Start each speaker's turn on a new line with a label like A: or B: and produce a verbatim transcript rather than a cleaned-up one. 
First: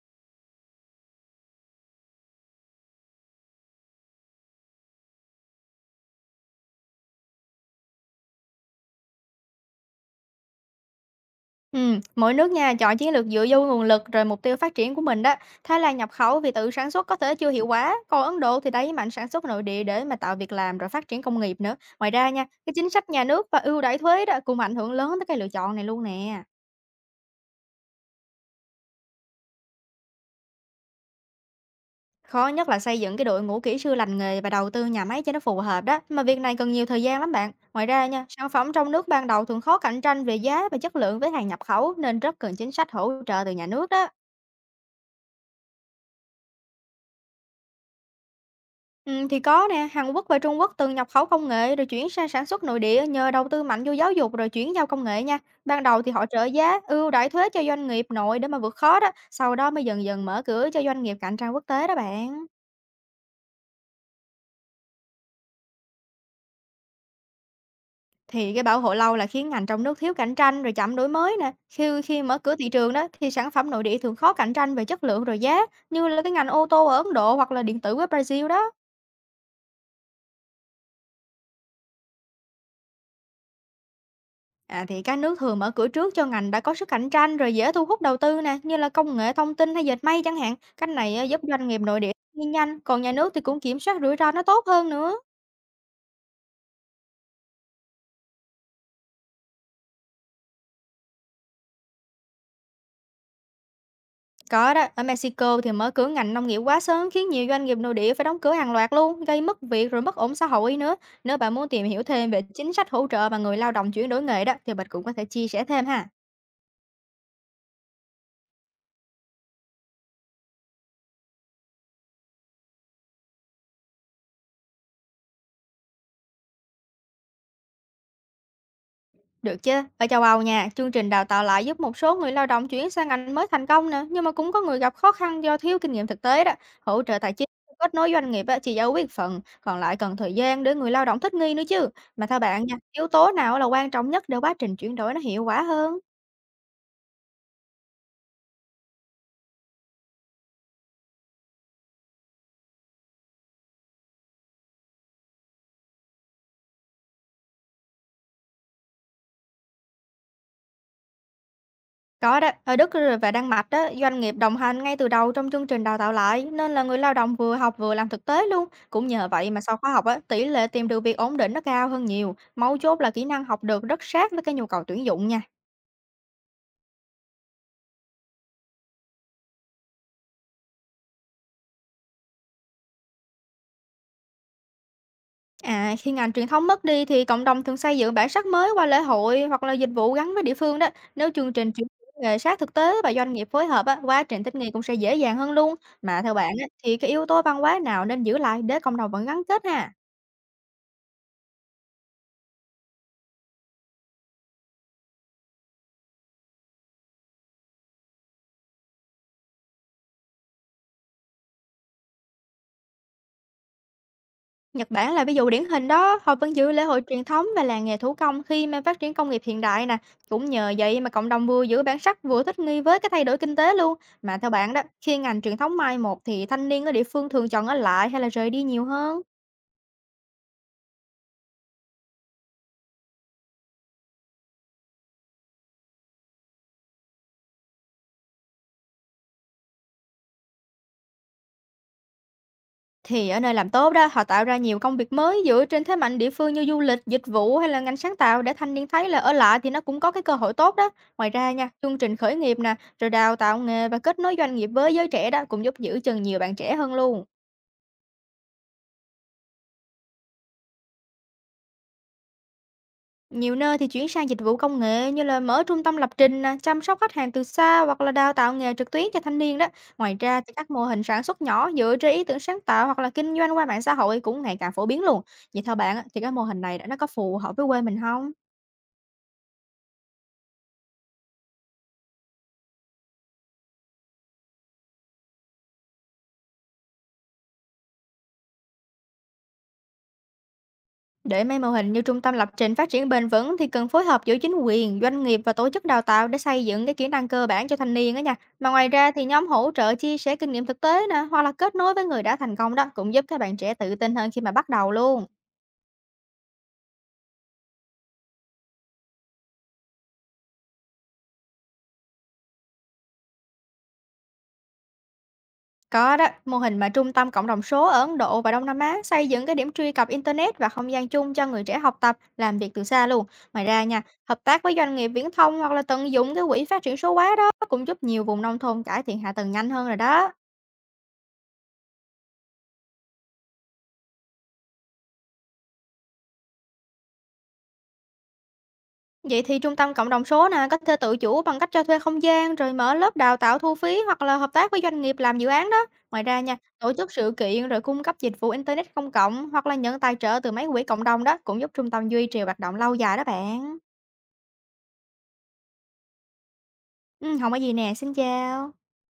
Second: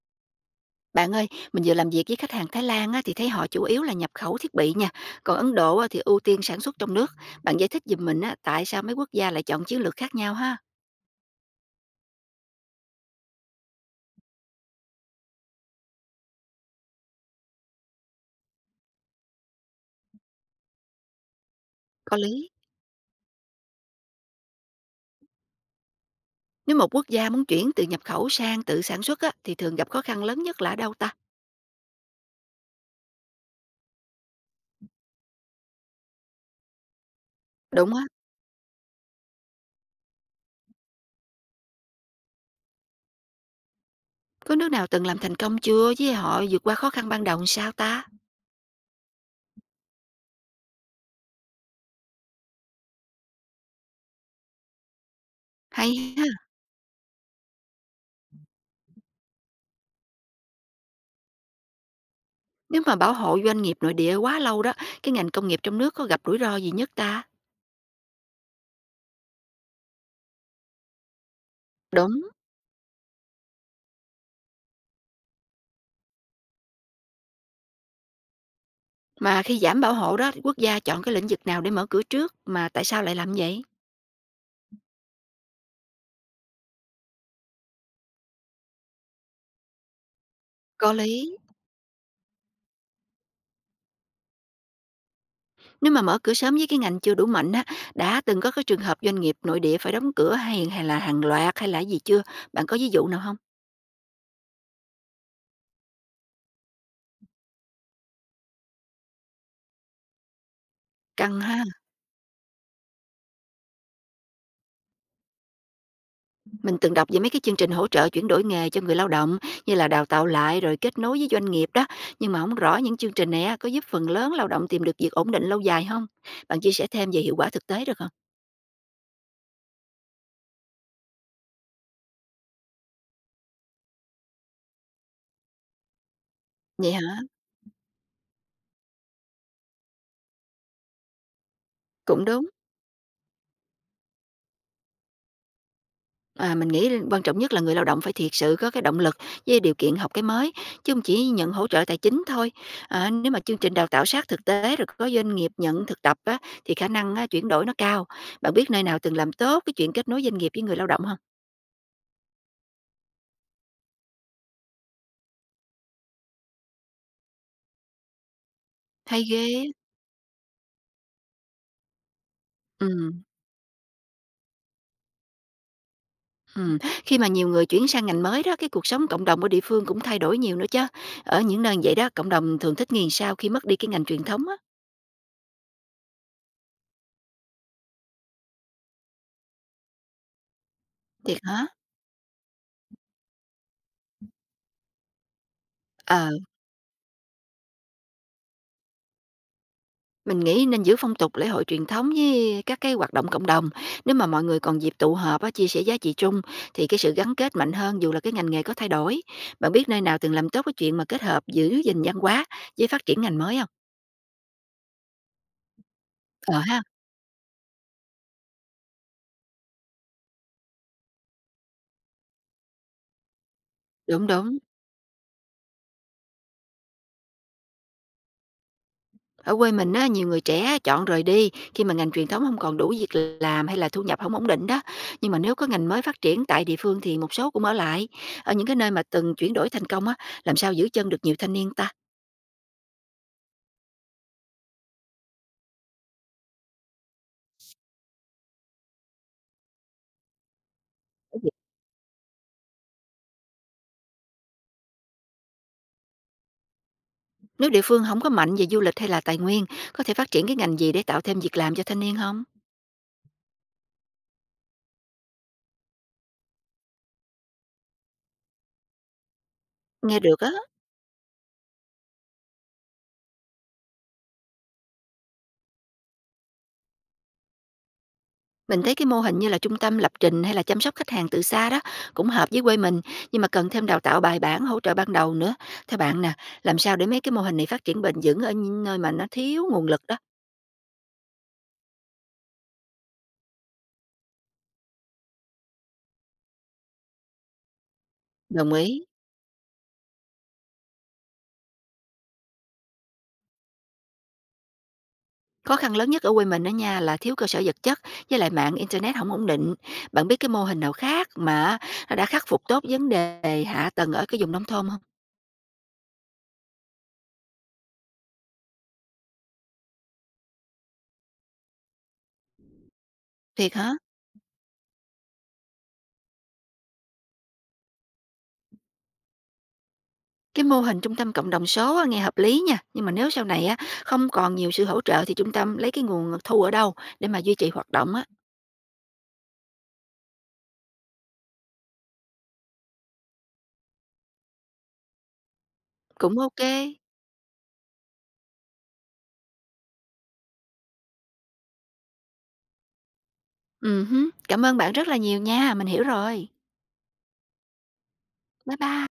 A: Bạn ơi, mình vừa làm việc với khách hàng Thái Lan á, thì thấy họ chủ yếu là nhập khẩu thiết bị nha. Còn Ấn Độ á, thì ưu tiên sản xuất trong nước. Bạn giải thích giùm mình á, tại sao mấy quốc gia lại chọn chiến lược khác nhau ha?
B: Ừm, mỗi nước nha chọn chiến lược dựa vô nguồn lực rồi mục tiêu phát triển của mình đó. Thái Lan nhập khẩu vì tự sản xuất có thể chưa hiệu quả, còn Ấn Độ thì đẩy mạnh sản xuất nội địa để mà tạo việc làm rồi phát triển công nghiệp nữa. Ngoài
A: Có
B: ra nha,
A: lý.
B: cái chính sách nhà nước và ưu đãi thuế đó cũng ảnh hưởng lớn tới cái lựa chọn này luôn nè.
A: Nếu một quốc gia muốn chuyển từ nhập khẩu sang tự sản xuất á, thì thường gặp khó khăn lớn nhất là ở đâu ta?
B: Khó nhất là xây dựng cái đội ngũ kỹ sư lành nghề và đầu tư nhà máy cho nó phù hợp đó, mà việc này cần nhiều thời gian lắm bạn. Ngoài
A: Đúng á.
B: ra nha, sản phẩm trong nước ban đầu thường khó cạnh tranh về giá và chất lượng với hàng nhập khẩu nên rất cần chính sách hỗ trợ từ nhà nước đó.
A: Có nước nào từng làm thành công chưa với họ vượt qua khó khăn ban đầu làm sao ta?
B: Ừm, thì có nè, Hàn Quốc và Trung Quốc từng nhập khẩu công nghệ rồi chuyển sang sản xuất nội địa nhờ đầu tư mạnh vô giáo dục rồi chuyển giao công nghệ nha. Ban đầu thì
A: Hay
B: họ
A: ha.
B: trợ giá, ưu đãi thuế cho doanh nghiệp nội để mà vượt khó đó, sau đó mới dần dần mở cửa cho doanh nghiệp cạnh tranh quốc tế đó bạn.
A: Nếu mà bảo hộ doanh nghiệp nội địa quá lâu đó, cái ngành công nghiệp trong nước có gặp rủi ro gì nhất ta?
B: Thì cái bảo hộ lâu là khiến ngành trong nước thiếu cạnh tranh rồi chậm đổi mới nè. Khi khi
A: Đúng.
B: mở cửa thị trường đó thì sản phẩm nội địa thường khó cạnh tranh về chất lượng rồi giá, như là cái ngành ô tô ở Ấn Độ hoặc là điện tử ở Brazil đó.
A: Mà khi giảm bảo hộ đó, quốc gia chọn cái lĩnh vực nào để mở cửa trước, mà tại sao lại làm vậy?
B: À, thì các nước thường mở cửa trước cho ngành đã có sức cạnh tranh rồi dễ thu hút đầu tư nè, như là công nghệ thông tin hay dệt may chẳng hạn. Cách
A: Có
B: này á,
A: lý.
B: giúp doanh nghiệp nội địa đi nhanh, còn nhà nước thì cũng kiểm soát rủi ro nó tốt hơn nữa.
A: Nếu mà mở cửa sớm với cái ngành chưa đủ mạnh á, đã từng có cái trường hợp doanh nghiệp nội địa phải đóng cửa hay hay là hàng loạt hay là gì chưa? Bạn có ví dụ nào không?
B: Có đó, ở Mexico thì mở cửa ngành nông nghiệp quá sớm khiến nhiều doanh nghiệp nội địa phải đóng cửa hàng loạt luôn, gây mất việc rồi mất ổn xã hội nữa. Nếu
A: Căng
B: bạn
A: ha.
B: muốn tìm hiểu thêm về chính sách hỗ trợ mà người lao động chuyển đổi nghề đó thì mình cũng có thể chia sẻ thêm ha.
A: Mình từng đọc về mấy cái chương trình hỗ trợ chuyển đổi nghề cho người lao động như là đào tạo lại rồi kết nối với doanh nghiệp đó, nhưng mà không rõ những chương trình này á, có giúp phần lớn lao động tìm được việc ổn định lâu dài không? Bạn chia sẻ thêm về hiệu quả thực tế được không?
B: Được chứ, ở châu Âu nha, chương trình đào tạo lại giúp một số người lao động chuyển sang ngành mới thành công nè, nhưng mà cũng có người gặp khó khăn do thiếu kinh nghiệm thực tế đó.
A: Vậy
B: Hỗ trợ
A: hả?
B: tài chính, kết nối doanh nghiệp á, chỉ giải quyết phần, còn lại cần thời gian để người lao động thích nghi nữa chứ. Mà
A: Cũng
B: theo
A: đúng.
B: bạn nha, yếu tố nào là quan trọng nhất để quá trình chuyển đổi nó hiệu quả hơn?
A: À, mình nghĩ quan trọng nhất là người lao động phải thiệt sự có cái động lực với điều kiện học cái mới, chứ không chỉ nhận hỗ trợ tài chính thôi. À, nếu mà chương trình đào tạo sát thực tế rồi có doanh nghiệp nhận thực tập á, thì khả năng á chuyển đổi nó cao. Bạn biết nơi nào từng làm tốt cái chuyện kết nối doanh nghiệp với người lao động không?
B: Có đó, ở Đức r và Đan Mạch á, doanh nghiệp đồng hành ngay từ đầu trong chương trình đào tạo lại, nên là người lao động vừa học vừa làm thực tế luôn. Cũng
A: Hay
B: nhờ
A: ghê
B: vậy mà
A: á!
B: sau khóa học á, tỷ lệ tìm được việc ổn định nó cao hơn nhiều. Mấu chốt là
A: Ừm,
B: kỹ năng học được rất sát với cái nhu cầu tuyển dụng nha.
A: khi mà nhiều người chuyển sang ngành mới đó, cái cuộc sống cộng đồng ở địa phương cũng thay đổi nhiều nữa chứ. Ở những nơi vậy đó, cộng đồng thường thích nghi sao khi mất đi cái ngành truyền thống á.
B: À, khi ngành truyền thống mất đi thì cộng đồng thường xây dựng bản sắc mới qua lễ hội hoặc là dịch vụ gắn với địa phương đó. Nếu
A: Thiệt
B: chương
A: hả?
B: trình chuyển đổi nghề sát thực tế và doanh nghiệp phối hợp á, quá trình thích nghi cũng sẽ dễ dàng hơn luôn. Mà
A: Ờ.
B: theo bạn á, thì cái yếu tố văn hóa nào nên giữ lại để cộng đồng vẫn gắn kết ha?
A: Mình nghĩ nên giữ phong tục lễ hội truyền thống với các cái hoạt động cộng đồng. Nếu mà mọi người còn dịp tụ họp á, chia sẻ giá trị chung thì cái sự gắn kết mạnh hơn dù là cái ngành nghề có thay đổi. Bạn biết nơi nào từng làm tốt cái chuyện mà kết hợp giữ gìn văn hóa với phát triển ngành mới không?
B: Nhật Bản là ví dụ điển hình đó, họ vẫn
A: Ờ
B: giữ
A: ha,
B: lễ hội truyền thống và làng nghề thủ công khi mà phát triển công nghiệp hiện đại nè. Cũng nhờ vậy mà cộng đồng vừa giữ bản sắc vừa thích nghi với cái thay đổi kinh tế luôn.
A: đúng
B: Mà theo
A: đúng.
B: bạn đó, khi ngành truyền thống mai một thì thanh niên ở địa phương thường chọn ở lại hay là rời đi nhiều hơn?
A: Ở quê mình á, nhiều người trẻ chọn rời đi khi mà ngành truyền thống không còn đủ việc làm hay là thu nhập không ổn định đó. Nhưng mà nếu có ngành mới phát triển tại địa phương thì một số cũng ở lại. Ở những cái nơi mà từng chuyển đổi thành công á, làm sao giữ chân được nhiều thanh niên ta?
B: Thì ở nơi làm tốt đó, họ tạo ra nhiều công việc mới dựa trên thế mạnh địa phương như du lịch, dịch vụ hay là ngành sáng tạo để thanh niên thấy là ở lại thì nó cũng có cái cơ hội tốt đó. Ngoài ra nha, chương trình khởi nghiệp nè, rồi đào tạo nghề và kết nối doanh nghiệp với giới trẻ đó cũng giúp giữ chân nhiều bạn trẻ hơn luôn.
A: Nếu địa phương không có mạnh về du lịch hay là tài nguyên, có thể phát triển cái ngành gì để tạo thêm việc làm cho thanh niên không?
B: Nhiều nơi thì chuyển sang dịch vụ công nghệ như là mở trung tâm lập trình, nè, chăm sóc khách hàng từ xa hoặc là đào tạo nghề trực tuyến cho thanh niên đó. Ngoài
A: Nghe được
B: ra
A: á,
B: thì các mô hình sản xuất nhỏ dựa trên ý tưởng sáng tạo hoặc là kinh doanh qua mạng xã hội cũng ngày càng phổ biến luôn. Vậy theo bạn á, thì các mô hình này đã nó có phù hợp với quê mình không?
A: mình thấy cái mô hình như là trung tâm lập trình hay là chăm sóc khách hàng từ xa đó, cũng hợp với quê mình, nhưng mà cần thêm đào tạo bài bản, hỗ trợ ban đầu nữa. Theo bạn nè, làm sao để mấy cái mô hình này phát triển bền vững ở những nơi mà nó thiếu nguồn lực đó?
B: Để mấy mô hình như trung tâm lập trình phát triển bền vững thì cần phối hợp giữa chính quyền, doanh nghiệp và tổ chức đào tạo để xây dựng cái kỹ năng cơ bản cho thanh niên đó nha. Mà
A: Đồng
B: ngoài
A: ý.
B: ra thì nhóm hỗ trợ chia sẻ kinh nghiệm thực tế nè, hoặc là kết nối với người đã thành công đó cũng giúp các bạn trẻ tự tin hơn khi mà bắt đầu luôn.
A: Khó khăn lớn nhất ở quê mình đó nha là thiếu cơ sở vật chất với lại mạng internet không ổn định. Bạn biết cái mô hình nào khác mà nó đã khắc phục tốt vấn đề hạ tầng ở cái vùng nông thôn không?
B: Có đó, mô hình mà trung tâm cộng đồng số ở Ấn Độ và Đông Nam Á xây dựng cái điểm truy cập Internet và không gian chung cho người trẻ học tập, làm việc từ xa luôn. Ngoài
A: Thiệt
B: ra
A: hả?
B: nha, hợp tác với doanh nghiệp viễn thông hoặc là tận dụng cái quỹ phát triển số hóa đó cũng giúp nhiều vùng nông thôn cải thiện hạ tầng nhanh hơn rồi đó.
A: Cái mô hình trung tâm cộng đồng số á, nghe hợp lý nha, nhưng mà nếu sau này á không còn nhiều sự hỗ trợ thì trung tâm lấy cái nguồn thu ở đâu để mà duy trì hoạt động á,
B: Vậy thì trung tâm cộng đồng số nè, có thể tự chủ bằng cách cho thuê không gian, rồi mở lớp đào tạo thu phí hoặc là hợp tác với doanh nghiệp làm dự án đó. Ngoài
A: cũng
B: ra nha,
A: ok.
B: tổ chức sự kiện rồi cung cấp dịch vụ Internet công cộng hoặc là nhận tài trợ từ mấy quỹ cộng đồng đó cũng giúp trung tâm duy trì hoạt động lâu dài đó bạn.
A: Ừm hứm, cảm ơn bạn rất là nhiều nha, mình hiểu rồi.
B: Ừm, hổng có gì nè, xin chào.
A: Bye bye.